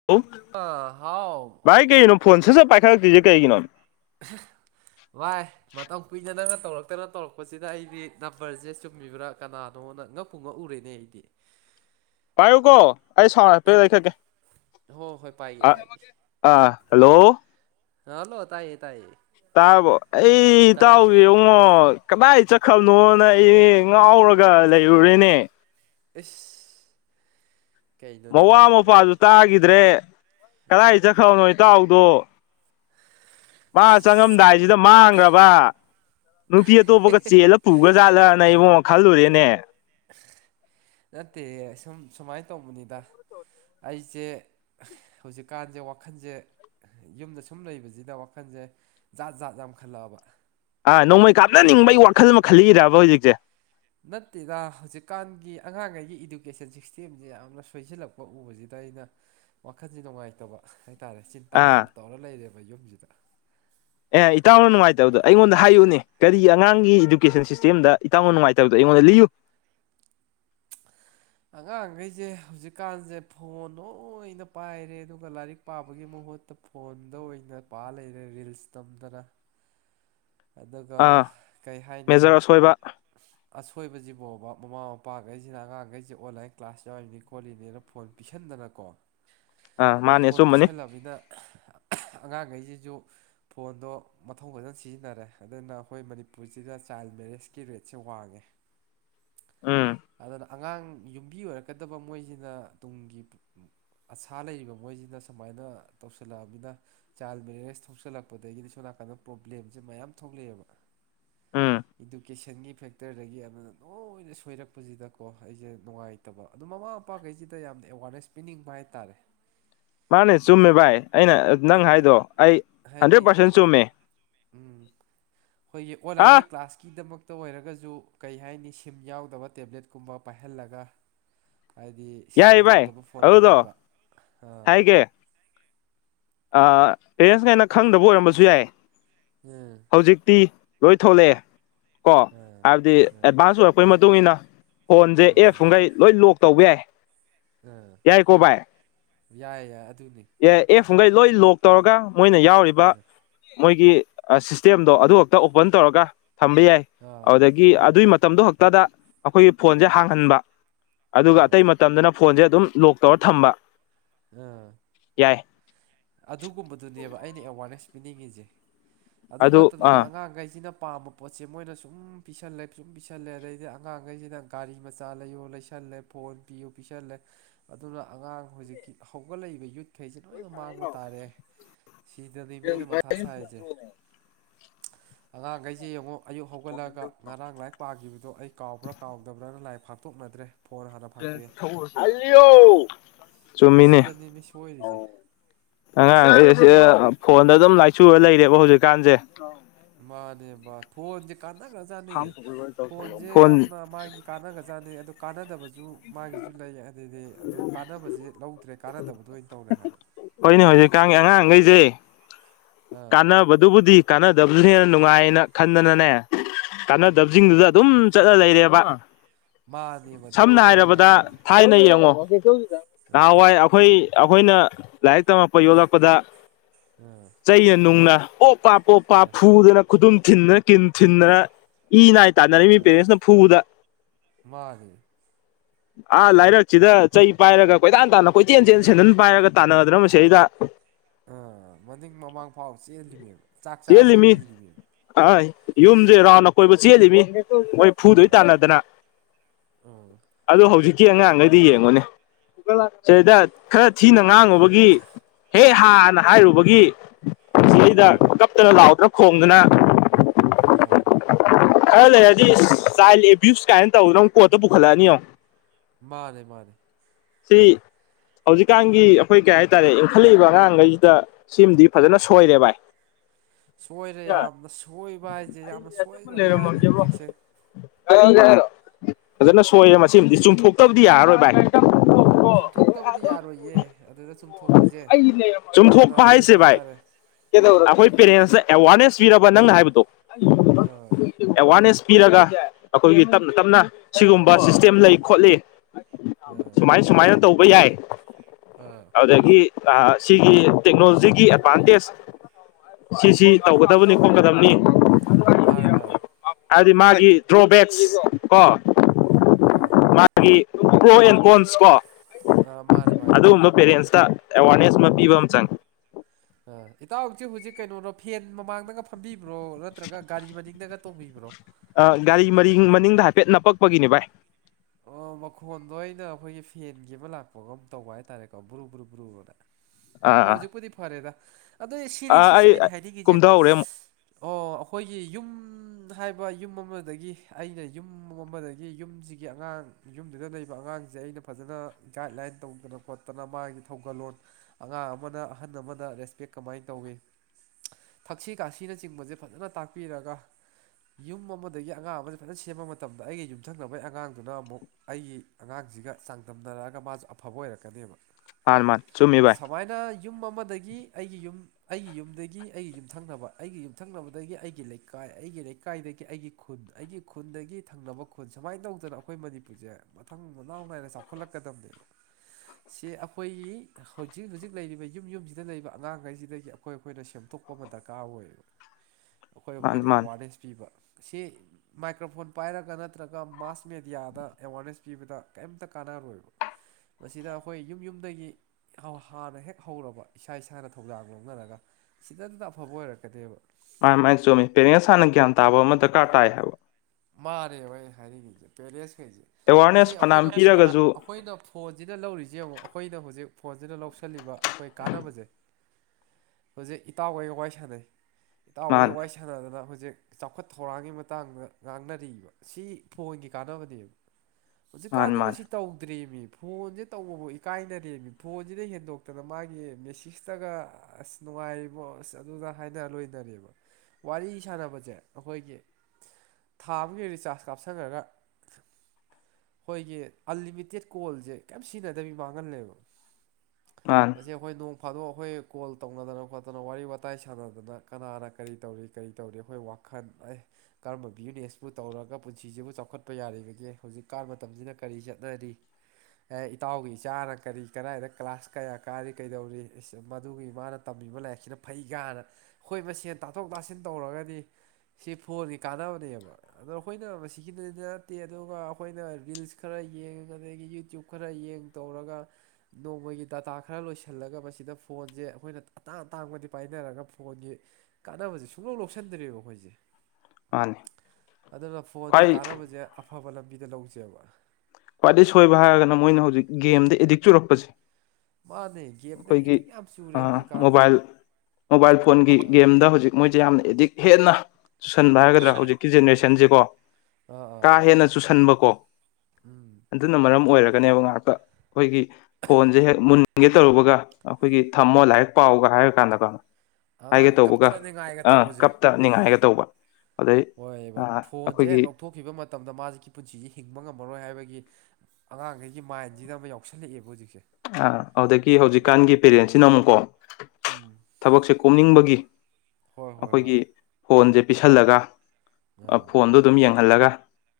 [unintelligible] ꯑꯥ ꯍꯥꯎ ꯑꯩ ꯀꯩꯅꯣ ꯐꯣꯟ ꯁꯥ ꯖꯠ ꯄꯥꯏꯈꯠꯂꯛꯇ꯭ꯔꯤꯖꯦ ꯀꯩꯒꯤꯅꯣ [unintelligible] ꯚꯥꯏ ꯃꯇꯝ ꯀꯨꯏꯅ ꯅꯪꯅ ꯇꯧꯔꯛꯇꯥꯅ ꯇꯧꯔꯛꯄꯁꯤꯗ ꯑꯩꯗꯤ ꯅꯝꯕꯔꯖꯦ ꯆꯨꯝꯃꯤꯕ꯭ꯔꯥ ꯀꯅꯥꯅꯣꯅ ꯉꯝ ꯄꯨꯉꯛꯎꯔꯦꯅꯦ ꯑꯩꯗꯤ ꯄꯥꯏꯌꯨꯀꯣ ꯑꯩ ꯁꯥꯎꯟ ꯍꯥꯢꯄꯦꯠ ꯂꯩꯈꯠꯀꯦ ꯍꯣꯏ ꯍꯣꯏ ꯄꯥꯏꯒꯦ ꯑꯥ ꯄꯥꯏꯒꯦ ꯑꯥ ꯍꯜꯂꯣ ꯍꯂꯣ ꯇꯥꯏꯌꯦ ꯇꯥꯏꯌꯦ ꯇꯥꯔꯕꯣ ꯑꯩ ꯇꯥꯏꯌꯦ ꯢꯇꯥꯎꯕꯤꯉꯣ ꯀꯗꯥꯏ ꯆꯠꯈꯥꯝꯅꯣꯅ ꯑꯩ ꯉꯥꯎꯔꯥ ꯒꯥ ꯂꯩ ꯔꯨꯔꯦꯅꯦ ꯢꯁ ꯃꯋꯥ ꯃꯄꯥꯖꯨ ꯇꯥꯒꯤꯗ꯭ꯔꯦ ꯀꯗꯥꯏ ꯆꯈ꯭ꯔꯥꯕꯅꯣ ꯏꯇꯥꯎꯗꯣ ꯃꯥ ꯆꯪꯉꯝꯗꯥꯏꯖꯤꯗ ꯃꯥꯡꯒ꯭ꯔꯥꯕ ꯅꯨꯄꯤꯑꯠ ꯑꯇꯣꯞꯄꯒ ꯆꯦꯜꯂ ꯄꯨꯒꯥ ꯖꯥꯠꯂꯅ ꯏꯕꯨꯉꯣ ꯈꯜꯂꯨꯔꯦꯅꯦ [unintelligible] ꯅꯠꯇꯦꯍꯦ ꯑꯁꯨꯝ ꯁꯨꯃꯥꯏꯟ ꯇꯧꯕꯅꯤꯗꯥ ꯑꯩꯖꯦ [inaudible] ꯍꯨꯖꯤꯀꯥꯟꯖꯦ ꯋꯥꯈꯟꯖꯦ ꯌꯨꯝꯗ ꯁꯨꯝ ꯂꯩꯕꯖꯤꯗ ꯋꯥꯈꯟꯖꯦ ꯖꯥꯠ ꯖꯥꯠ ꯌꯥꯝ ꯈꯜꯂꯛꯑꯕ ꯑꯥ ꯅꯣꯡꯃꯩ ꯀꯥꯞꯅꯅꯤꯡꯕꯒꯤ ꯑꯗꯨꯗꯅꯤ ꯋꯥꯈꯜ ꯑꯃ ꯈꯜꯂꯤꯔꯕ ꯍꯧꯖꯤꯛꯁꯦ ꯅꯠꯇꯦꯗ ꯍꯧꯖꯤꯛꯀꯥꯟꯒꯤ ꯑꯉꯥꯡꯉꯩꯒꯤ ꯏꯗꯨꯀꯦꯁꯟ ꯁꯤꯁꯇꯦꯝꯖꯦ ꯌꯥꯝꯅ ꯁꯣꯏꯖꯤꯜꯂꯛꯄ ꯎꯕꯖꯤꯗ ꯑꯩꯅ ꯋꯥꯈꯟꯖꯦ ꯅꯨꯡꯉꯥꯏꯇꯕ ꯍꯥꯏꯇꯥꯔꯦ ꯆꯤꯟꯇꯥ ꯑꯥ ꯌꯥꯝ ꯇꯧꯔ ꯂꯩꯔꯦꯕ ꯌꯨꯝꯖꯤꯗ ꯑꯦ ꯏꯇꯥꯎꯅ ꯅꯨꯡꯉꯥꯏꯇꯕꯗꯣ ꯑꯩꯉꯣꯟꯗ ꯍꯥꯏꯌꯨꯅꯦ ꯀꯔꯤ ꯑꯉꯥꯡꯒꯤ ꯏꯗꯨꯀꯦꯁꯟ ꯁꯤꯁꯇꯦꯝꯗ ꯏꯇꯥꯎꯅ ꯅꯨꯡꯉꯥꯏꯇꯕꯗꯣ ꯑꯩꯉꯣꯟꯗ ꯂꯤꯌꯨ [inaudible] ꯑꯉꯥꯡꯒꯩꯖꯦ ꯍꯧꯖꯤꯛꯀꯥꯟꯖꯦ ꯐꯣꯟ ꯂꯣꯏꯅ ꯄꯥꯏꯔꯦ ꯑꯗꯨꯒ ꯂꯥꯏꯔꯤꯛ ꯄꯥꯕꯒꯤ ꯃꯍꯨꯠꯇ ꯐꯣꯟꯗ ꯑꯣꯏꯅ ꯄꯥ ꯂꯩꯔꯦ ꯔꯤꯜꯁ ꯇꯝꯗꯅ ꯑꯗꯨꯒ ꯑꯥ ꯀꯩ ꯍꯥꯏꯅꯤ ꯃꯦꯖꯔ ꯑꯁꯣꯏꯕ ꯑ ꯑꯁꯣꯏꯕꯖꯤ ꯕꯣꯕ ꯃꯃꯥ ꯃꯄꯥꯒꯩꯖꯤꯅ ꯑꯉꯥꯡꯒꯩꯖꯦ ꯑꯣꯟꯂꯥꯏꯟ ꯀ꯭ꯂꯥꯁ ꯌꯥꯎꯔꯤꯅꯤ ꯈꯣꯠꯂꯤꯅꯦꯅ ꯐꯣꯟ ꯄꯤꯁꯟꯗꯅꯀꯣ ꯑꯥ ꯑꯗꯩ ꯃꯥꯅꯦ ꯐꯣꯟ ꯑꯆꯨꯝꯕꯅꯤ ꯄꯤꯁꯜꯂꯃꯤꯅ ꯑꯉꯥꯡꯒꯩꯖꯤꯖꯨ ꯐꯣꯟꯗꯣ ꯃꯊꯧ ꯐꯖꯟ ꯁꯤꯖꯤꯟꯅꯔꯦ ꯑꯗꯨꯅ ꯑꯈꯣꯏ ꯃꯅꯤꯄꯨꯔꯆꯤꯗ ꯆꯥꯏꯜ ꯃꯦꯔꯦꯖꯀꯤ ꯔꯦꯠꯁꯦ ꯋꯥꯡꯉꯦ ꯎꯝ ꯑꯗꯨꯅ ꯑꯉꯥꯡ ꯌꯨꯝꯕꯤ ꯑꯣꯏꯔꯛꯀꯗꯕ ꯃꯣꯏꯖꯤꯅ ꯇꯨꯡꯒꯤ ꯑꯁꯥ ꯂꯩꯔꯤꯕ ꯃꯣꯏꯖꯤꯅ ꯁꯃꯥꯏꯅ ꯇꯧꯁꯤꯜꯂꯛꯑꯃꯤꯅ ꯆꯥꯏꯜ ꯃꯦꯔꯦꯖ ꯊꯣꯛꯆꯜꯂꯛꯄꯗꯒꯤꯗꯤ ꯁꯣ ꯅꯥꯀꯟꯗ ꯄ꯭ꯔꯣ ꯕ꯭ꯂꯦꯝꯖꯦ ꯃꯌꯥꯝ ꯊꯣꯛꯂꯛꯑꯦꯕ ꯎꯝ ꯢꯗꯨ ꯀꯦꯁꯟꯒꯤ ꯐꯦꯛꯇꯔꯗꯒꯤ ꯑꯃꯅ ꯂꯣꯏꯅ ꯁꯣꯏꯔꯛꯄꯖꯤꯗꯀꯣ ꯑꯩꯖꯦ ꯅꯨꯡꯉꯥꯏꯇꯕ ꯑꯗꯣ ꯃꯃꯥ ꯃꯄꯥꯒꯩꯖꯤꯗ ꯌꯥꯝꯅ ꯑꯦꯋꯥꯔꯅꯦꯁ ꯄꯤꯅꯤꯡꯕ ꯍꯥꯏꯇꯥꯔꯦ ꯃꯥꯅꯦ ꯆꯨꯝꯃꯦ ꯚꯥꯏ ꯑꯩꯅ ꯅꯪ ꯍꯥꯏꯗꯤ ꯍꯥꯏꯗꯣ ꯑꯩ ꯍꯟꯗ꯭ꯔꯦꯠ ꯍꯥꯏꯗꯤ ꯄꯥꯔꯁꯦꯟ ꯆꯨꯝꯃꯦ ꯎꯝ ꯈꯣꯏꯒꯤ ꯑꯥ ꯑꯣꯟꯂꯥꯏꯟꯒꯤ ꯀ꯭ꯂꯥꯁꯀꯤꯗꯃꯛ ꯇ ꯑꯣꯏꯔꯒꯖꯨ ꯀꯩ ꯍꯥꯏꯅꯤ ꯁꯤꯝ ꯌꯥꯎꯗꯕ ꯇꯦꯕ꯭ꯂꯦꯠꯀꯨꯝꯕ ꯄꯥꯏꯍꯜꯂꯒ ꯍꯥꯏꯗꯤ ꯁꯤꯝ ꯌꯥꯏꯌꯦ ꯚꯥꯏ ꯌꯥꯎꯗꯕ ꯐꯣꯟ ꯑꯗꯨꯗꯣ ꯄꯥꯏꯍꯟꯕ ꯍ ꯑ ꯄꯦꯔꯦꯟꯁ ꯒꯩꯅ ꯈꯪꯗꯕ ꯑꯣꯏꯔꯝꯕꯖꯨ ꯌꯥꯏ [unintelligible] ꯍꯧꯖꯤꯛꯇꯤ ꯂꯣꯏ ꯊꯣꯛꯂꯛꯑꯦ ꯀꯣ ꯑꯥ ꯍꯥꯏꯕꯗꯤ ꯑꯥ ꯑꯦꯗꯚꯥꯟꯁ ꯑꯣꯏꯔꯛꯄꯩ ꯃꯇꯨꯡ ꯏꯟꯅ ꯐꯣꯟꯖꯦ ꯑꯥ ꯑꯦꯐꯝꯈꯩ ꯂꯣꯏ ꯂꯣꯛ ꯇꯧꯕ ꯌꯥꯏ ꯑꯥ ꯌꯥꯏꯀꯣ ꯌꯥꯏ ꯌꯥꯏ ꯑꯗꯨꯅꯤ ꯌ ꯑꯦ ꯑꯝꯒꯩ ꯂꯣꯏ ꯂꯣꯛ ꯇꯧꯔꯒ ꯃꯣꯏꯅ ꯌꯥꯎꯔꯤꯕ ꯎꯝ ꯃꯣꯏꯒꯤ ꯑ ꯁꯤꯁꯇꯦꯝꯗꯣ ꯑꯗꯨ ꯈꯛꯇ ꯑꯣꯄꯟ ꯇꯧꯔꯒ ꯊꯝꯕ ꯌꯥꯏ ꯑꯥ ꯑꯧ ꯗꯒꯤ ꯑꯗꯨꯏ ꯍꯣꯏꯕ ꯃꯇꯝꯗꯣ ꯈꯛꯇꯗ ꯑꯈꯣꯏꯒꯤ ꯐꯣꯟꯁꯦ ꯑꯥ ꯍꯥꯡꯍꯟꯕ ꯑꯗꯨꯒ ꯑꯥ ꯑꯇꯩ ꯃꯠ ꯇꯝꯗꯅ ꯐꯣꯟꯖꯦ ꯑꯗꯨꯝ ꯂꯣꯛ ꯇꯧꯔ ꯊꯝꯕ ꯍ ꯌꯥꯏ ꯑꯗꯨꯒꯨꯝꯕꯗꯨꯅꯦꯕ ꯑꯩꯅ ꯑꯦꯋꯥꯔꯅꯦꯁ ꯄꯤꯅꯤꯡꯉꯤꯖꯦ ꯑꯗꯨ ꯅꯠꯇꯗꯅ ꯑꯉꯥꯡꯒꯩꯖꯤꯅ ꯄꯥꯝꯕ ꯄꯣꯠꯁꯦ ꯃꯣꯏꯅ ꯁꯨꯝ ꯄꯤꯁꯜꯂꯦ ꯁꯨꯝ ꯄꯤꯁꯜꯂꯦ ꯑꯗꯩꯗꯤ ꯑꯉꯥꯡꯒꯩꯖꯤꯅ ꯒꯥꯔꯤ ꯃꯆꯥ ꯂꯩꯌꯣ ꯂꯩꯁꯜꯂꯦ ꯐꯣꯟ ꯄꯤꯌꯨ ꯄꯤꯁꯜꯂꯦ ꯑꯗꯨꯅ ꯑꯉꯥꯡ ꯍꯧꯖꯤꯛꯀꯤ ꯍꯧꯒꯠꯂꯛꯏꯕ ꯌꯨꯠꯈꯩꯁꯦ ꯂꯣꯏꯅ ꯃꯥꯡꯕ ꯇꯥꯔꯦ ꯁꯤꯗꯅꯤꯃꯤ ꯑꯩꯅ ꯃꯊꯥ ꯁꯥꯔꯤꯖꯦ ꯑꯉꯥꯡꯒꯩꯖꯦ ꯌꯦꯡꯉꯣ ꯑꯌꯨꯛ ꯍꯧꯒꯠꯂꯒ ꯉꯔꯥꯡ ꯂꯥꯏ ꯄꯥꯒꯤꯕꯗꯣ ꯑꯩ ꯀꯥꯎꯕ꯭ꯔꯥ ꯀꯥꯎꯗꯕ꯭ꯔꯅ ꯂꯥꯏ ꯐꯥꯛꯇꯣꯛꯅꯗ꯭ꯔꯦ ꯐꯣꯟ ꯍꯥꯟꯅ ꯐꯥꯛꯇꯣꯛꯑꯦ [unintelligible] ꯆꯨꯝꯃꯤꯅꯦ ꯁꯤꯗꯅꯦꯃꯤ ꯁꯣꯏꯔꯤꯁꯦ ꯑꯉꯥꯡ ꯒꯩꯁꯦ ꯑ ꯐꯣꯟꯗ ꯑꯗꯨꯝ ꯂꯥꯏꯆꯨꯔ ꯂꯩꯔꯦꯕ ꯍꯧꯖꯤꯛꯀꯥꯟꯖꯦ ꯑꯧ ꯃꯥꯅꯦꯕ ꯐꯣꯟꯖꯦ ꯀꯥꯟꯅꯒꯔꯖꯥꯠꯅꯦ ꯐꯣꯟꯖꯦ ꯐꯣꯟ ꯌꯥꯝꯅ ꯃꯥꯒꯤ ꯀꯥꯟꯅꯒꯖꯅꯦ ꯑꯗꯨ ꯀꯥꯟꯅꯗꯕꯖꯨ ꯃꯥꯒꯤꯖꯨ ꯂꯩ ꯑꯗꯨꯗꯤ ꯑꯗꯣ ꯀꯥꯟꯅꯕꯖꯦ ꯂꯧꯗ꯭ꯔꯦ ꯀꯥꯟꯅꯗꯕꯗ ꯑꯣꯏꯅ ꯇꯧꯔꯦ ꯍꯥꯏꯕ ꯍꯣꯏꯅꯦ ꯍꯧꯖꯤꯛ ꯀꯥꯟꯒꯤ ꯑꯉꯥꯡ ꯉꯩꯖꯦ ꯑꯥ ꯀꯥꯟꯅꯕꯗꯨꯕꯨꯗꯤ ꯀꯥꯟꯅ ꯗꯕ ꯗꯨꯅ ꯍꯦꯟꯅ ꯅꯨꯡꯉꯥꯏꯌꯦꯅ ꯈꯟꯗꯅꯅꯦ ꯎꯝ ꯀꯥꯟꯅꯗꯕꯖꯤꯡꯗꯨꯗ ꯑꯗꯨꯝ ꯆꯠꯂ ꯂꯩꯔꯦꯕ ꯃꯥꯅꯦꯕ ꯁꯝꯅ ꯑꯗꯨꯅꯦꯕ ꯑꯩꯅ ꯍꯥꯏꯔꯕꯗ ꯍꯥꯏꯅꯤꯡꯉꯤꯁꯦ ꯊꯥꯏꯅ ꯌꯦꯡꯉꯣ ꯅꯍꯥ ꯑꯥ ꯋꯥꯏ ꯑ ꯑꯈꯣꯏ ꯑꯈꯣꯏꯅ ꯂꯥꯏꯔꯤꯛ ꯇꯝꯃꯛꯄ ꯌꯣꯂꯛꯄꯗ ꯑꯥ ꯆꯩꯅ ꯅꯨꯡꯅ ꯄꯣꯄꯥ ꯄꯣꯄꯥ ꯑꯥ ꯐꯨꯗꯅ ꯈꯨꯗꯨꯝ ꯊꯤꯟꯗꯅ ꯀꯤꯟ ꯊꯤꯟꯗꯅ ꯏ ꯅꯥꯏ ꯇꯥꯟꯅꯔꯤ ꯃꯤ ꯑꯥ ꯄꯦꯔꯦꯟꯁꯅ ꯐꯨꯕꯗ ꯃꯥꯅꯦ ꯑꯥ ꯂꯥꯏꯔꯛꯁꯤꯗ ꯆꯩ ꯄꯥꯏꯔꯒ ꯀꯣꯏꯇꯥꯟ ꯇꯥꯟꯅ ꯀꯣꯏꯇꯦꯟ ꯆꯦꯟ ꯁꯦꯟꯗꯟ ꯄꯥꯏꯔꯒ ꯇꯥꯟꯅꯗꯅ ꯃꯁꯩꯗ ꯑꯥ ꯃꯅꯤꯡ ꯃꯃꯥꯡ ꯐꯥꯎ ꯆꯦꯜꯂꯤꯃꯦꯕ ꯆꯥꯛ ꯆꯥ ꯆꯦꯜꯂꯤꯃꯤ ꯆꯪꯈꯤꯔꯤꯃꯦꯕ ꯑꯥꯏ ꯌꯨꯝꯖꯦ ꯔꯥꯎꯟ ꯑꯀꯣꯏꯕ ꯆꯦꯜꯂꯤꯃꯤ ꯃꯣꯏ ꯐꯨꯗꯣꯏ ꯎꯝ ꯇꯥꯟꯅꯗꯅ ꯑꯥ ꯑꯗꯣ ꯍꯧꯖꯤꯛꯀꯤ ꯑꯉꯥꯡꯒꯩꯗꯤ ꯌꯦꯡꯉꯣꯅꯦ ꯁꯤꯗꯩꯗ ꯈꯔ ꯊꯤꯅ ꯉꯥꯡꯉꯨꯕꯒꯤ ꯍꯦ ꯍꯥꯅ ꯍꯥꯏꯔꯨꯕꯒꯤ ꯁꯤꯗꯩꯗ ꯑꯥ ꯀꯞ ꯇꯅ ꯂꯥꯎꯗꯅꯥ ꯈꯣꯡꯗꯅ ꯑꯥ ꯈꯔ ꯂꯩꯔꯗꯤ ꯆꯥꯏꯜ ꯑꯦꯕ꯭ꯌꯨꯁ ꯀꯥꯏꯅ ꯇꯧꯗꯅ ꯀꯣꯔꯠꯇ ꯄꯨꯈꯠꯂꯛ ꯑꯅꯤ ꯌꯦꯡꯉꯣ ꯃꯥꯅꯦ ꯃꯥꯅꯦ ꯁꯤ ꯍꯧꯖꯤꯛꯀꯥꯟꯒꯤ ꯑꯈꯣꯏ ꯀꯩ ꯍꯥꯏꯇꯥꯔꯦ ꯏꯟꯈꯠꯂꯛꯏꯕ ꯑꯉꯥꯡꯒꯩꯖꯤꯗ ꯁꯤꯃꯗꯤ ꯐꯖꯅ ꯁꯣꯏꯔꯦ ꯚꯥꯏ [inaudible] ꯁꯣꯏꯔꯦ ꯌꯥꯝꯅ ꯁꯣꯏꯕ ꯍꯥꯏꯖꯦ ꯌꯥꯝꯅ ꯁꯣꯏꯒ꯭ꯔꯕ ꯖꯥꯅꯤ ꯍꯨꯖꯤꯛꯁꯦ ꯆꯂꯖꯦ ꯍꯥꯢꯔꯣ ꯐꯖꯅ ꯁꯣꯏꯌꯦ ꯃꯁꯤꯃꯗꯤ ꯆꯨꯝꯊꯣꯛꯇꯕꯗꯤ ꯌꯥꯔꯣꯏ ꯚꯥꯏ ꯆꯨꯝꯊꯣꯛꯇꯕꯗꯤ ꯌꯥꯔꯣꯏꯌꯦ ꯑꯗꯨꯗ ꯁꯨꯝ ꯊꯣꯛꯄꯖꯦ ꯌꯥꯝꯅ ꯆꯨꯝꯊꯣꯛꯄ ꯂꯨꯕ ꯍꯥꯏꯁꯦ ꯚꯥꯏ ꯍꯥꯏꯇꯥꯔꯦ ꯎꯝ ꯑꯩꯈꯣꯏ ꯄꯦꯔꯦꯟꯁꯅ ꯑꯦꯋꯥꯔꯅꯦꯁ ꯄꯤꯔꯕ ꯅꯪꯅ ꯍꯥꯏꯕꯗꯣ ꯑꯥ ꯑꯦꯋꯥꯔꯅꯦꯁ ꯄꯤꯔꯒ ꯑꯈꯣꯏꯒꯤ ꯇꯞꯅ ꯇꯞꯅ ꯁꯤꯒꯨꯝꯕ ꯑꯥ ꯁꯤꯁꯇꯦꯝ ꯂꯩ ꯈꯣꯠꯂꯤ ꯑꯥ ꯁꯨꯃꯥꯏ ꯁꯨꯃꯥꯏꯅ ꯇꯧꯕ ꯌꯥꯏ ꯑꯥ ꯑꯗꯒꯤ ꯑ ꯁꯤꯒꯤ ꯇꯦꯛꯅꯣꯂꯣꯖꯤꯒꯤ ꯑꯦꯗꯚꯥꯟꯇꯦꯖ ꯁꯤꯁꯤ ꯇꯧꯒꯗꯕꯅꯤ ꯈꯣꯠꯀꯗꯕꯅꯤ ꯃꯥꯅꯦ ꯃꯥꯅꯦ ꯑꯗꯨꯗꯤ ꯃꯥꯒꯤ ꯗ꯭ꯔꯣꯕꯦꯛꯁ ꯀꯣ ꯑꯥ ꯃꯥꯒꯤ ꯄ꯭ꯔꯣ ꯑꯦꯟ ꯀꯣꯟꯁ ꯀꯣ ꯑ ꯃꯥꯅꯦ ꯃꯥꯅꯦ ꯑꯗꯨꯒꯨꯝꯕ ꯄꯦꯔꯦꯟꯁꯇ ꯑꯦꯋꯥꯔꯅꯦꯁ ꯃꯥ ꯄꯤꯕ ꯑꯃ ꯆꯪꯉꯤ ꯑ ꯏꯇꯥꯎꯖꯦ ꯍꯨꯖꯤꯛ ꯀꯩꯅꯣꯔꯣ ꯐꯦꯟ ꯃꯃꯥꯡꯗꯒ ꯐꯝꯕꯤꯕ꯭ꯔꯣ ꯅꯠꯇ꯭ꯔꯒ ꯒꯥꯔꯤ ꯃꯅꯤꯡꯗꯒ ꯇꯣꯡꯕꯤꯕ꯭ꯔꯣ ꯑ ꯒꯥꯔꯤ ꯃꯔꯤꯡ ꯃꯅꯤꯡꯗ ꯍꯥꯏꯐꯦꯠ ꯅꯞꯄꯛꯄꯒꯤꯅꯤ ꯚꯥꯏ ꯑꯣ ꯃꯈꯣꯟꯗꯣ ꯑꯩꯅ ꯈꯣꯏꯒꯤ ꯐꯦꯟꯒꯤ ꯑꯃ ꯂꯥꯛꯄꯒꯨꯝ ꯇꯧꯕ ꯍꯥꯏꯇꯥꯔꯦꯀꯣ ꯕ꯭ꯔꯨ ꯕ꯭ꯔꯨ ꯕ꯭ꯔꯨꯅ ꯑꯣ ꯑꯥ ꯍꯧꯖꯤꯛꯄꯨꯗꯤ ꯐꯔꯦꯗ ꯑꯗꯣꯟ ꯁꯤꯅꯤ ꯑꯥ ꯁꯤꯁ ꯑꯩ ꯑꯩꯅ ꯍꯥꯏꯅꯤꯡꯉꯤꯖꯦ ꯀꯨꯝꯊꯍꯧꯔꯦ ꯑꯃꯨꯛ ꯑꯣ ꯑꯈꯣꯏꯒꯤ ꯌꯨꯝ ꯌꯨꯝ ꯍꯥꯏꯕ ꯌꯨꯝ ꯑꯃꯗꯒꯤ ꯑꯩꯅ ꯌꯨꯝ ꯑꯃꯗꯒꯤ ꯌꯨꯝꯖꯤ ꯒꯤ ꯑꯉꯥꯡ ꯌꯨꯝꯗꯨꯗ ꯂꯩꯕ ꯑꯉꯥꯡꯖꯦ ꯑꯩꯅ ꯐꯖꯅ ꯒꯥꯏꯗꯂꯥꯏꯟ ꯇꯧꯗꯅ ꯈꯣꯠꯇꯅ ꯃꯥꯒꯤ ꯊꯧꯒꯜꯂꯣꯟ ꯑꯉꯥꯡ ꯑꯃꯅ ꯑꯍꯟ ꯑꯃꯗ ꯔꯦꯁꯄꯦꯛ ꯀꯃꯥꯏꯟ ꯇꯧꯋꯤ ꯊꯛꯁꯤ ꯈꯥꯁꯤꯅꯆꯤꯡꯕꯖꯦ ꯐꯖꯅ ꯇꯥꯛꯄꯤꯔꯒ ꯌꯨꯝ ꯑꯃꯗꯒꯤ ꯑꯉꯥꯡ ꯑꯃꯖꯦ ꯐꯖꯟ ꯁꯦꯝꯕ ꯃꯇꯝꯗ ꯑꯩꯒꯤ ꯌꯨꯝꯊꯪꯅꯕꯩ ꯑꯉꯥꯡ ꯑꯗꯨꯅ ꯑꯃꯨꯛ ꯑꯩꯒꯤ ꯑꯉꯥꯡꯖꯤꯒ ꯆꯥꯡꯗꯝꯅꯔꯛꯑꯒ ꯃꯥꯖꯨ ꯑꯐꯕ ꯑꯣꯏꯔꯛꯀꯅꯦꯕ ꯃꯥꯟꯅꯦ ꯃꯥꯥꯟꯅꯦ ꯆꯨꯝꯃꯤ ꯕꯥꯏ [unintelligible] ꯌꯨꯝ ꯑꯃꯗꯒꯤ ꯑꯩꯒꯤ ꯌꯨꯝ ꯑꯩꯒꯤ ꯌꯨꯝꯗꯒꯤ ꯑꯩꯒꯤ ꯌꯨꯝꯊꯪꯅꯕ ꯑꯩꯒꯤ ꯌꯨꯝꯊꯪꯅꯕꯗꯒꯤ ꯑꯩꯒꯤ ꯂꯩꯀꯥꯏ ꯑꯩꯒꯤ ꯂꯩꯀꯥꯏꯗꯒꯤ ꯑꯩꯒꯤ ꯈꯨꯟ ꯑꯩꯒꯤ ꯈꯨꯟꯗꯒꯤ ꯊꯪꯅꯕ ꯈꯨꯟ ꯁꯃꯥꯏꯟ ꯇꯧꯗꯅ ꯑꯈꯣꯏ ꯃꯅꯤꯄꯨꯔꯖꯦ ꯃꯊꯪ ꯃꯅꯥꯎ ꯅꯥꯏꯅ ꯆꯥꯎꯈꯠꯂꯛꯀꯗꯝꯅꯦꯕ [inaudible] ꯁꯤ ꯑꯈꯣꯏ ꯍꯧꯖꯤꯛ ꯍꯨꯖꯤꯛ ꯂꯩꯔꯤꯕ ꯌꯨꯝ ꯌꯨꯝꯖꯤꯗ ꯂꯩꯔꯤꯕ ꯑꯉꯥꯡꯒꯩꯖꯤꯗꯒꯤ ꯑꯈꯣꯏ ꯑꯈꯣꯏꯅ ꯁꯦꯝꯗꯣꯛ [unintelligible] ꯗꯔꯀꯥꯔ ꯑꯣꯏꯕ [inaudible] ꯑꯈꯣꯏ ꯑꯈꯣꯏꯅ ꯃꯥꯅꯤ ꯑꯦꯋꯥꯔꯅꯦꯁ ꯄꯤꯕ ꯁꯤ ꯃꯥꯏꯀ꯭ꯔꯐꯣꯟ ꯄꯥꯏꯔꯒ ꯅꯠꯇ꯭ꯔꯒ ꯃꯥꯁ ꯃꯦꯗꯤꯌꯥꯗ ꯑꯦꯋꯥꯔꯅꯦꯁ ꯄꯤꯕꯗ ꯀꯩꯝꯇ ꯀꯥꯟꯅꯔꯣꯏꯕ ꯃꯁꯤꯗ ꯑꯈꯣꯏ ꯌꯨꯝ ꯌꯨꯝꯗꯒꯤ ꯍꯧ ꯍꯥꯟꯅ ꯍꯦꯛ ꯍꯧꯔꯕ ꯏꯁꯥ ꯏꯁꯥꯅ ꯊꯧꯗꯥꯡ ꯂꯧꯅꯔꯒ ꯁꯤꯗꯟꯗ ꯑꯐꯕ ꯑꯣꯏꯔꯛꯀꯅꯦꯕ ꯃꯥꯥ ꯃꯥꯥꯏ ꯆꯨꯝꯃꯤ ꯄꯦꯔꯦꯟꯁ ꯍꯥꯟꯅ ꯒ꯭ꯌꯥꯟ ꯇꯥꯕ ꯑꯃ ꯗꯀꯥꯔ ꯇꯥꯏ ꯍꯥꯏꯕ ꯃꯥꯅꯦꯕ ꯑꯩ ꯍꯥꯏꯅꯤꯡꯉꯤꯖꯦ ꯄꯦꯔꯦꯁ ꯈꯩꯁꯦ ꯉꯁꯤ ꯑꯦꯋꯥꯔꯅꯦꯁ ꯑꯈꯣꯏꯅ ꯐꯅꯌꯥꯝ ꯄꯤꯔꯒꯁꯨ [unintelligible] ꯑꯈꯣꯏꯅ ꯐꯣꯟꯖꯤꯅ ꯂꯧꯔꯤꯖꯦ ꯌꯦꯡꯉꯣ ꯑꯈꯣꯏꯅ ꯍꯧꯖꯤꯛ ꯐꯣꯟꯖꯤꯅ ꯂꯧꯁꯜꯂꯤꯕ ꯑꯈꯣꯏ ꯀꯥꯟꯅꯕꯖꯦ ꯍꯨꯖꯤꯛ ꯏꯇꯥꯎꯒ ꯑꯩꯒ ꯋꯥꯔꯤ ꯁꯥꯟꯅꯩ ꯏꯇꯥꯎꯒ ꯑꯩꯒ ꯃꯥꯅꯤ ꯋꯥꯔꯤ ꯁꯥꯟꯅꯗꯅ ꯍꯧꯖꯤꯛ ꯆꯥꯎꯈꯠ ꯊꯧꯔꯥꯡꯒꯤ ꯃꯇꯥꯡꯗ ꯉꯥꯡꯅꯔꯤꯕ ꯁꯤ ꯐꯣꯟꯒꯤ ꯀꯥꯟꯅꯕꯅꯦꯕ ꯃꯥꯅꯤ ꯍꯨꯖꯤꯛꯀꯥꯟꯗꯤ ꯃꯥꯅꯤ ꯃꯁꯤ ꯇꯧꯗ꯭ꯔꯦꯃꯤ ꯐꯣꯟꯖꯦ ꯇꯧꯕꯧ ꯏꯀꯥꯏꯅꯔꯦꯃꯤ ꯐꯣꯟꯖꯤꯗ ꯍꯦꯟꯗꯣꯛꯇꯅ ꯃꯥꯒꯤ ꯃꯦꯁꯤꯁꯇꯒ ꯑꯁ ꯅꯨꯡꯉꯥꯏꯔꯤꯕꯣ ꯑꯁ ꯑꯗꯨ ꯑꯗꯥ ꯍꯥꯏꯅꯔ ꯂꯣꯏꯅꯔꯦꯕ ꯋꯥꯔꯤ ꯁꯥꯟꯅꯕꯖꯦ ꯑꯈꯣꯏꯒꯤ ꯊꯥꯝꯒꯤ ꯔꯤꯆꯥꯔꯖ ꯀꯥꯞꯁꯟꯒ꯭ꯔꯒ ꯈꯣꯏꯒꯤ ꯑꯟꯂꯤꯃꯤꯇꯦꯠ ꯀꯣꯜꯖꯦ ꯀꯩꯝ ꯁꯤꯖꯤꯟꯅꯗꯕꯤ ꯃꯥꯡꯍꯜꯂꯦꯕ ꯃꯥꯟꯅꯦ ꯍꯨꯖꯤꯛ ꯑꯈꯣꯏ ꯅꯣꯡ ꯐꯥꯗꯣꯛ ꯑꯈꯣꯏ ꯀꯣꯜ ꯇꯧꯅꯗꯅ ꯈꯣꯠꯇꯅ ꯋꯥꯔꯤ ꯋꯥꯇꯥꯏ ꯁꯥꯟꯅꯗꯅ ꯀꯅꯥꯅ ꯀꯔꯤ ꯇꯧꯔꯤ ꯀꯔꯤ ꯇꯧꯔꯤ ꯑꯈꯣꯏ ꯋꯥꯈꯟ ꯑꯩ ꯀꯔꯝꯕ ꯕꯤꯌꯨꯅꯦꯁꯄꯨ ꯇꯧꯔꯒ ꯄꯨꯟꯁꯤꯖꯤꯕꯨ ꯆꯥꯎꯈꯠꯄ ꯌꯥꯔꯤꯕꯒꯦ ꯍꯧꯖꯤꯛꯀꯥꯟ ꯃꯇꯝꯁꯖꯤꯅ ꯀꯔꯤ ꯆꯠꯅꯔꯤ ꯑꯦ ꯏꯇꯥꯎꯒꯤ ꯏꯆꯥꯅ ꯀꯔꯤ ꯀꯗꯥꯏꯗ ꯀ꯭ꯂꯥꯁ ꯀꯌꯥ ꯀꯥꯔꯤ ꯀꯩꯗꯧꯔꯤ ꯏꯁ ꯃꯗꯨꯒꯤ ꯃꯥꯅ ꯇꯝꯃꯤꯕ ꯂꯥꯏꯔꯤꯛꯁꯤꯅ ꯐꯩ ꯒꯥꯅ ꯑꯈꯣꯏ ꯃꯁꯦꯟ ꯇꯥꯊꯣꯛ ꯇꯥꯁꯤꯟ ꯇꯧꯔꯒꯗꯤ ꯁꯤ ꯐꯣꯟꯒꯤ ꯀꯥꯟꯅꯕꯅꯦꯕ ꯑꯗꯣ ꯈꯣꯏꯅ ꯃꯁꯤꯒꯤꯗꯗꯤ ꯅꯠꯇꯦ ꯑꯗꯨꯒ ꯑꯈꯣꯏꯅ ꯔꯤꯜꯁ ꯈꯔ ꯌꯦꯡ ꯑꯗꯒꯤ ꯌꯨꯇ꯭ꯌꯨꯨꯞ ꯈꯔ ꯌꯦꯡ ꯇꯧꯔꯒ ꯅꯣꯡꯃꯒꯤ ꯗꯇꯥ ꯈꯔ ꯂꯣꯏꯁꯜꯂꯒ ꯃꯁꯤꯗ ꯐꯣꯟꯖꯦ ꯑꯈꯣꯏꯅ ꯑꯇꯥꯡ ꯑꯇꯥꯡꯕꯗꯤ ꯄꯥꯏꯅꯔꯒ ꯐꯣꯟꯒꯤ ꯀꯥꯟꯅꯕꯖꯦ ꯁꯨꯡꯂꯧ ꯂꯧꯁꯟꯗ꯭ꯔꯦꯕ ꯑꯈꯣꯏꯖꯦ ꯃꯥꯅꯦ ꯑꯗꯨꯅ ꯐꯣꯟꯒꯤ ꯀꯥꯟꯅꯕꯖꯦ ꯑꯐꯕ ꯂꯝꯕꯤꯗ ꯂꯧꯖꯦꯕ ꯈ꯭ꯋꯥꯏꯗꯩ ꯁꯣꯏꯕ ꯍꯥꯏꯔꯒꯅ ꯃꯣꯏꯅ ꯍꯧꯖꯤꯛ ꯒꯦꯝꯗ ꯑꯦꯗꯤꯛ ꯆꯨꯔꯛꯄꯖꯦ ꯃꯥꯅꯦ ꯒꯦꯝꯗ ꯈꯣꯏꯒꯤ ꯑꯦꯗꯤꯛ ꯌꯥꯝ ꯑ ꯆꯨꯔꯦ ꯍꯧꯖꯤꯛꯀꯥꯟꯁꯦ ꯃꯣꯕꯥꯏꯜ ꯃꯣꯕꯥꯏꯜ ꯐꯣꯟꯒꯤ ꯑꯥ ꯒꯦꯝꯗ ꯍꯧꯖꯤꯛ ꯃꯣꯏꯖꯦ ꯌꯥꯝꯅ ꯑꯦꯗꯤꯛ ꯍꯦꯟꯅ ꯆꯨꯁꯟꯕ ꯍꯥꯏꯒꯗ꯭ꯔ ꯑꯥ ꯍꯧꯖꯤꯛꯀꯤ ꯖꯦꯅꯔꯦꯁꯟꯖꯦꯀꯣ ꯑꯥ ꯑꯥ ꯀꯥ ꯑꯥ ꯍꯦꯟꯅ ꯆꯨꯁꯟꯕꯀꯣ ꯎꯝ ꯑꯗꯨꯅ ꯃꯔꯝ ꯑꯣꯢꯔꯒꯅꯦꯕ ꯉꯍꯥꯛꯇ ꯑꯈꯣꯢꯒꯤ ꯐꯣꯟꯖꯦ ꯍꯦꯛ ꯃꯨꯟꯒꯦ ꯇꯧꯔꯨꯕꯒ ꯑꯈꯣꯢꯒꯤ ꯊꯝꯃꯣ ꯂꯥꯢꯔꯤꯛ ꯄꯥꯎꯒ ꯍꯥꯢꯔ ꯀꯥꯟꯗꯒ ꯍꯥꯢꯒꯦ ꯑꯉꯥꯡꯒ ꯇꯧꯕꯒ ꯀꯞꯇꯅ ꯅꯤꯡꯉꯥꯏꯒ ꯑ ꯇꯧꯕꯁꯦ ꯀꯞꯇ ꯅꯤꯡꯉꯥꯢꯒ ꯇꯧꯕ ꯑꯗꯩ ꯑ ꯑꯈꯣꯢꯒꯤ ꯊꯣꯛꯈꯤꯕ ꯃꯇꯝꯗ ꯃꯥꯖꯤꯒꯤ ꯄꯨꯟꯖꯤ ꯍꯤꯡꯕ ꯉꯝꯃꯔꯣꯢ ꯍꯥꯢꯕꯒꯤ ꯑꯉꯥꯡꯈꯩꯒꯤ ꯃꯥꯏꯟꯁꯤꯗ ꯑꯃ ꯌꯥꯎꯁꯜꯂꯛꯑꯦꯕ ꯍꯧꯖꯤꯛꯁꯦ ꯑꯥ ꯑꯧꯗꯒꯤ ꯍꯧꯖꯤꯛꯀꯥꯟꯒꯤ ꯄꯦꯔꯦꯟꯁꯤꯅ ꯑꯃꯨꯛꯀꯣ ꯎꯝ ꯊꯕꯛꯁꯦ ꯀꯣꯝꯅꯤꯡꯕꯒꯤ ꯍꯣꯏ ꯍꯣꯏ ꯍꯣꯏ ꯑꯈꯣꯢꯒꯤ ꯐꯣꯟꯖꯦ ꯄꯤꯁꯜꯂꯒ ꯑ ꯑꯥ ꯐꯣꯟꯗꯣ ꯑꯗꯨꯝ ꯌꯦꯡꯍꯜꯂꯒ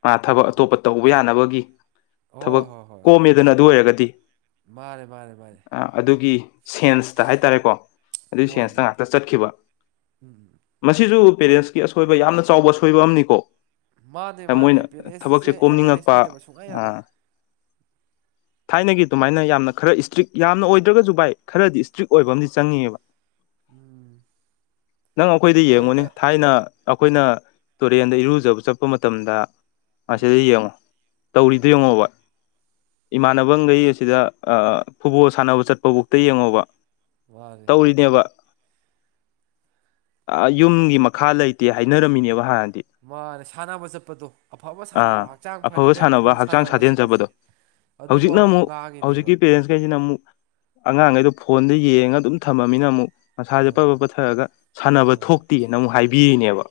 ꯃꯥ ꯊꯕꯛ ꯑꯥ ꯑꯇꯣꯞꯄ ꯇꯧꯕ ꯌꯥꯅꯕꯒꯤ ꯍꯣꯏ ꯊꯕꯛ ꯍꯣꯏ ꯍꯣꯏ ꯀꯣꯝꯃꯦꯗꯅ ꯑꯗꯨ ꯑꯣꯢꯔꯒꯗꯤ ꯃꯥꯅꯦ ꯃꯥꯅꯦ ꯃꯥꯅꯦ ꯑ ꯑꯗꯨꯒꯤ ꯁꯦꯟꯁꯇ ꯍꯥꯏꯇꯥꯔꯦꯀꯣ ꯑꯗꯨꯒꯤ ꯍꯣꯏ ꯁꯦꯟꯁꯇ ꯃꯤ ꯉꯥꯛꯇ ꯆꯠꯈꯤꯕ ꯎꯝ ꯃꯁꯤꯁꯨ ꯍꯣꯏ ꯄꯦꯔꯦꯟꯁꯀꯤ ꯑꯁꯣꯢꯕ ꯌꯥꯝꯅ ꯆꯥꯎꯕ ꯑꯁꯣꯢꯕ ꯑꯃꯅꯤꯀꯣ ꯃꯥꯅꯦ ꯃꯣꯢꯅ ꯃꯥꯅꯦ ꯄꯦꯔꯦꯟꯁꯁꯦ ꯊꯕꯛꯁꯦ ꯑꯦꯋꯥꯔꯅꯦꯁ ꯀꯣꯝꯅꯤꯡꯉꯛꯄ ꯄꯤꯗꯕ ꯁꯨꯡꯌꯥ ꯑ ꯌꯥꯔꯣꯏ ꯊꯥꯢꯅꯒꯤ ꯑꯗꯨꯃꯥꯢꯅ ꯌꯥꯝꯅ ꯈꯔ ꯏꯁꯇ꯭ꯔꯤꯛ ꯌꯥꯝꯅ ꯑꯣꯢꯗ꯭ꯔꯒꯁꯨ ꯚꯥꯢ ꯈꯔꯗꯤ ꯏꯁꯇ꯭ꯔꯤꯛ ꯑꯣꯢꯕ ꯑꯃꯗꯤ ꯆꯪꯉꯤꯕ ꯎꯝ ꯅꯪ ꯑꯩꯈꯣꯢꯗ ꯌꯦꯡꯉꯨꯅꯦ ꯃꯣꯏꯗ ꯊꯥꯢꯅ ꯑꯩꯈꯣꯢꯅ ꯇꯨꯔꯦꯟꯗ ꯏꯔꯨꯖꯕ ꯆꯠꯄ ꯃꯇꯝꯗ ꯑꯁꯤꯗ ꯎꯝ ꯌꯦꯡꯉꯣ ꯇꯧꯔꯤꯗꯣ ꯌꯦꯡꯉꯣꯕ ꯏꯃꯥꯟꯅꯕꯒꯩ ꯁꯤꯗ ꯑ ꯐꯨꯠꯕꯣꯜ ꯁꯥꯟꯅꯕ ꯆꯠꯄꯕꯨꯛꯇ ꯌꯦꯡꯉꯣꯕ ꯃꯥꯅꯦ ꯇꯧꯔꯤꯅꯦꯕ ꯑ ꯌꯨꯝꯒꯤ ꯃꯈꯥ ꯂꯩꯇꯦ ꯍꯥꯢꯅꯔꯝꯃꯤꯅꯦꯕ ꯍꯥꯟꯅꯗꯤ ꯃꯥꯅꯦ ꯁꯥꯟꯅꯕ ꯆꯠꯄꯗꯣ ꯑꯐꯕ ꯁꯥꯟꯅꯕ ꯑꯥ ꯍꯛꯆꯥꯡ ꯑꯐꯕ ꯐꯅꯤꯉꯥꯏ ꯕꯣꯜ ꯍꯛꯆꯥꯡ ꯁꯥꯟꯅꯕ ꯆꯠꯄꯖꯦ ꯁꯥꯖꯦꯟꯖꯕꯗꯣ ꯑꯗꯨꯕꯥꯎ ꯍꯧꯖꯤꯛꯅ ꯑꯃꯨꯛ ꯉꯥꯡꯉꯤꯅꯦꯕ ꯍꯧꯖꯤꯛꯀꯤ ꯄꯦꯔꯦꯟꯁꯈꯩꯁꯤꯅ ꯑꯃꯨꯛ ꯑꯉꯥꯡꯒꯩꯗꯣ ꯐꯣꯟꯗ ꯌꯦꯡꯉꯒ ꯑꯗꯨꯝ ꯊꯝꯃꯕꯅꯤꯅ ꯑꯃꯨꯛ ꯃꯁꯥꯖꯦ ꯄꯕ ꯑꯥ ꯄꯠꯊꯔꯒ ꯁꯥꯟꯅꯕ ꯊꯣꯛꯇꯦꯅ ꯑꯃꯨꯛ ꯍꯥꯢꯕꯤꯔꯤꯅꯦꯕ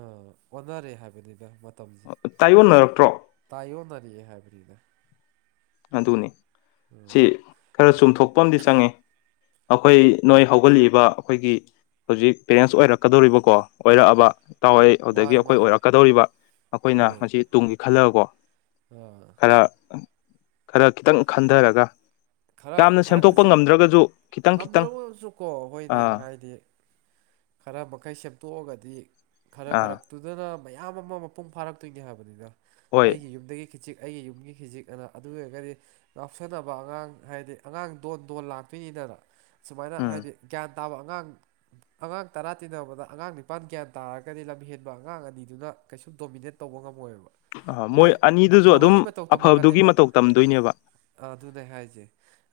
ꯑ ꯑꯣꯅꯔꯦ ꯔꯦ ꯍꯥꯢꯕꯅꯤꯗ ꯃꯇꯝꯖꯦ ꯇꯥꯏꯌꯣꯟꯅꯔꯛꯇ꯭ꯔꯣ ꯇꯥꯢꯌꯣꯟꯅꯔꯛꯑꯦ ꯍꯥꯢꯕꯅꯤꯗ ꯑꯗꯨꯅꯤ ꯁꯤ ꯈꯔ ꯆꯨꯝꯊꯣꯛꯄ ꯑꯃꯗꯤ ꯆꯪꯉꯦ ꯑꯩꯈꯣꯢ ꯅꯣꯢ ꯑꯥ ꯍꯧꯒꯠꯂꯤꯕ ꯑꯩꯈꯣꯢꯒꯤ ꯍꯧꯖꯤꯛ ꯄꯦꯔꯦꯟꯁ ꯑꯣꯏꯔꯛꯀꯗꯧꯔꯤꯕꯀꯣ ꯑꯣꯢꯔꯛꯑꯕ ꯇꯥꯎꯋꯣꯢ ꯑꯗꯒꯤ ꯃꯥꯅꯦ ꯑꯩꯈꯣꯢ ꯃꯥꯅꯦ ꯑꯣꯢꯔꯛꯀꯗꯧꯔꯤꯕ ꯑꯩꯈꯣꯢꯅ ꯃꯁꯤ ꯇꯨꯡꯒꯤ ꯈꯜꯂꯒꯀꯣ ꯑ ꯈꯔ ꯈꯔ ꯈꯤꯠꯇꯪ ꯈꯟꯗꯔꯒ ꯈꯔ ꯌꯥꯝꯅ ꯈꯔ ꯁꯦꯝꯗꯣꯛꯄ ꯈꯖꯤꯛ ꯉꯝꯗ꯭ꯔꯒꯖꯨ ꯈꯤꯇꯪ ꯈꯤꯇꯪ ꯉꯝꯗ꯭ꯔꯒꯁꯨꯀꯣ ꯍꯣꯏꯅꯦ ꯑꯥ ꯍꯥꯏꯗꯤ ꯈꯔ ꯃꯈꯩ ꯁꯦꯝꯗꯣꯛꯑꯒꯗꯤ ꯈꯔ ꯈꯔ ꯑꯥ ꯑꯗꯨꯨꯗꯅ ꯃꯌꯥꯝ ꯑꯃ ꯃꯄꯨꯡ ꯐꯥꯔꯛꯇꯣꯢꯅꯦ ꯍꯥꯢꯕꯅꯤꯅ ꯍꯣꯏ ꯑꯩꯒꯤ ꯌꯨꯝꯗꯒꯤ ꯈꯤꯖꯤꯛ ꯑꯩꯒꯤ ꯌꯨꯝꯒꯤ ꯈꯤꯖꯤꯛ ꯑꯅ ꯑꯗꯨ ꯑꯣꯢꯔꯒꯗꯤ ꯉꯥꯎꯁꯟꯅꯕ ꯑꯉꯥꯡ ꯍꯥꯢꯗꯤ ꯑꯉꯥꯡ ꯗꯣꯟ ꯗꯣꯟ ꯂꯥꯛꯇꯨꯢꯅꯤꯗꯅ ꯁꯨꯃꯥꯢꯅ ꯎꯝ ꯍꯥꯏꯗꯤ ꯒ꯭ꯌꯥꯟ ꯇꯥꯕ ꯑꯉꯥꯡ ꯑꯉꯥꯡ ꯇꯔꯥ ꯇꯤꯟꯅꯕꯗ ꯑꯉꯥꯡ ꯅꯤꯄꯥꯟ ꯒ꯭ꯌꯥꯟ ꯇꯥꯔꯒꯗꯤ ꯂꯝꯍꯦꯟꯕ ꯑꯉꯥꯡ ꯑꯅꯤꯗꯨꯅ ꯀꯩꯁꯨ ꯗꯣꯃꯤꯅꯦꯠ ꯇꯧꯕ ꯉꯝꯃꯣꯢꯕ ꯑꯥ ꯃꯣꯢ ꯃꯣꯏ ꯑꯅꯤꯗꯨꯁꯨ ꯑꯗꯨꯝ ꯑꯐꯕꯒꯤ ꯃꯇꯧ ꯑꯐꯕꯗꯨꯒꯤ ꯇꯝꯃꯛꯀꯅꯤꯕ ꯃꯇꯧ ꯇꯝꯗꯣꯏꯅꯦꯕ ꯑꯗꯨꯅꯦ ꯍꯥꯢꯖꯦ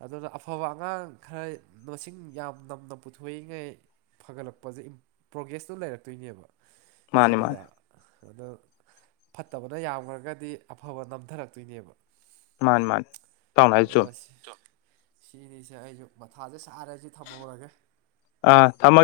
ꯑꯗꯨꯅ ꯑꯐꯕ ꯑꯉꯥꯡ ꯈꯔ ꯃꯁꯤꯡ ꯌꯥꯝ ꯅꯝꯅ ꯄꯨꯊꯣꯛꯢꯉꯩ ꯐꯒꯠꯂꯛꯄꯖꯦ ꯄ꯭ꯔꯣꯒ꯭ꯔꯦꯁꯇꯣ ꯂꯩꯔꯛꯇꯣꯢꯅꯦꯕ ꯃꯥꯅꯤ ꯃꯥꯅꯤ ꯁꯤꯅꯤꯗ ꯑꯗꯣ ꯐꯠꯇꯕꯅ ꯌꯥꯝꯈ꯭ꯔꯒꯗꯤ ꯑꯐꯕ ꯅꯝꯊꯔꯛꯇꯣꯏꯅꯦꯕ ꯃꯥꯅꯤ ꯃꯥꯅꯤ ꯏꯇꯥꯎꯅ ꯍꯥꯏꯗꯨ ꯆꯨꯝꯃꯤ ꯑꯁ ꯁꯤꯅꯤꯁꯦ ꯑꯩꯁꯨ ꯃꯊꯥꯖꯦ ꯁꯥꯔꯦꯖꯤ ꯊꯝꯍꯧꯔꯒꯦ ꯑ ꯊꯝꯃ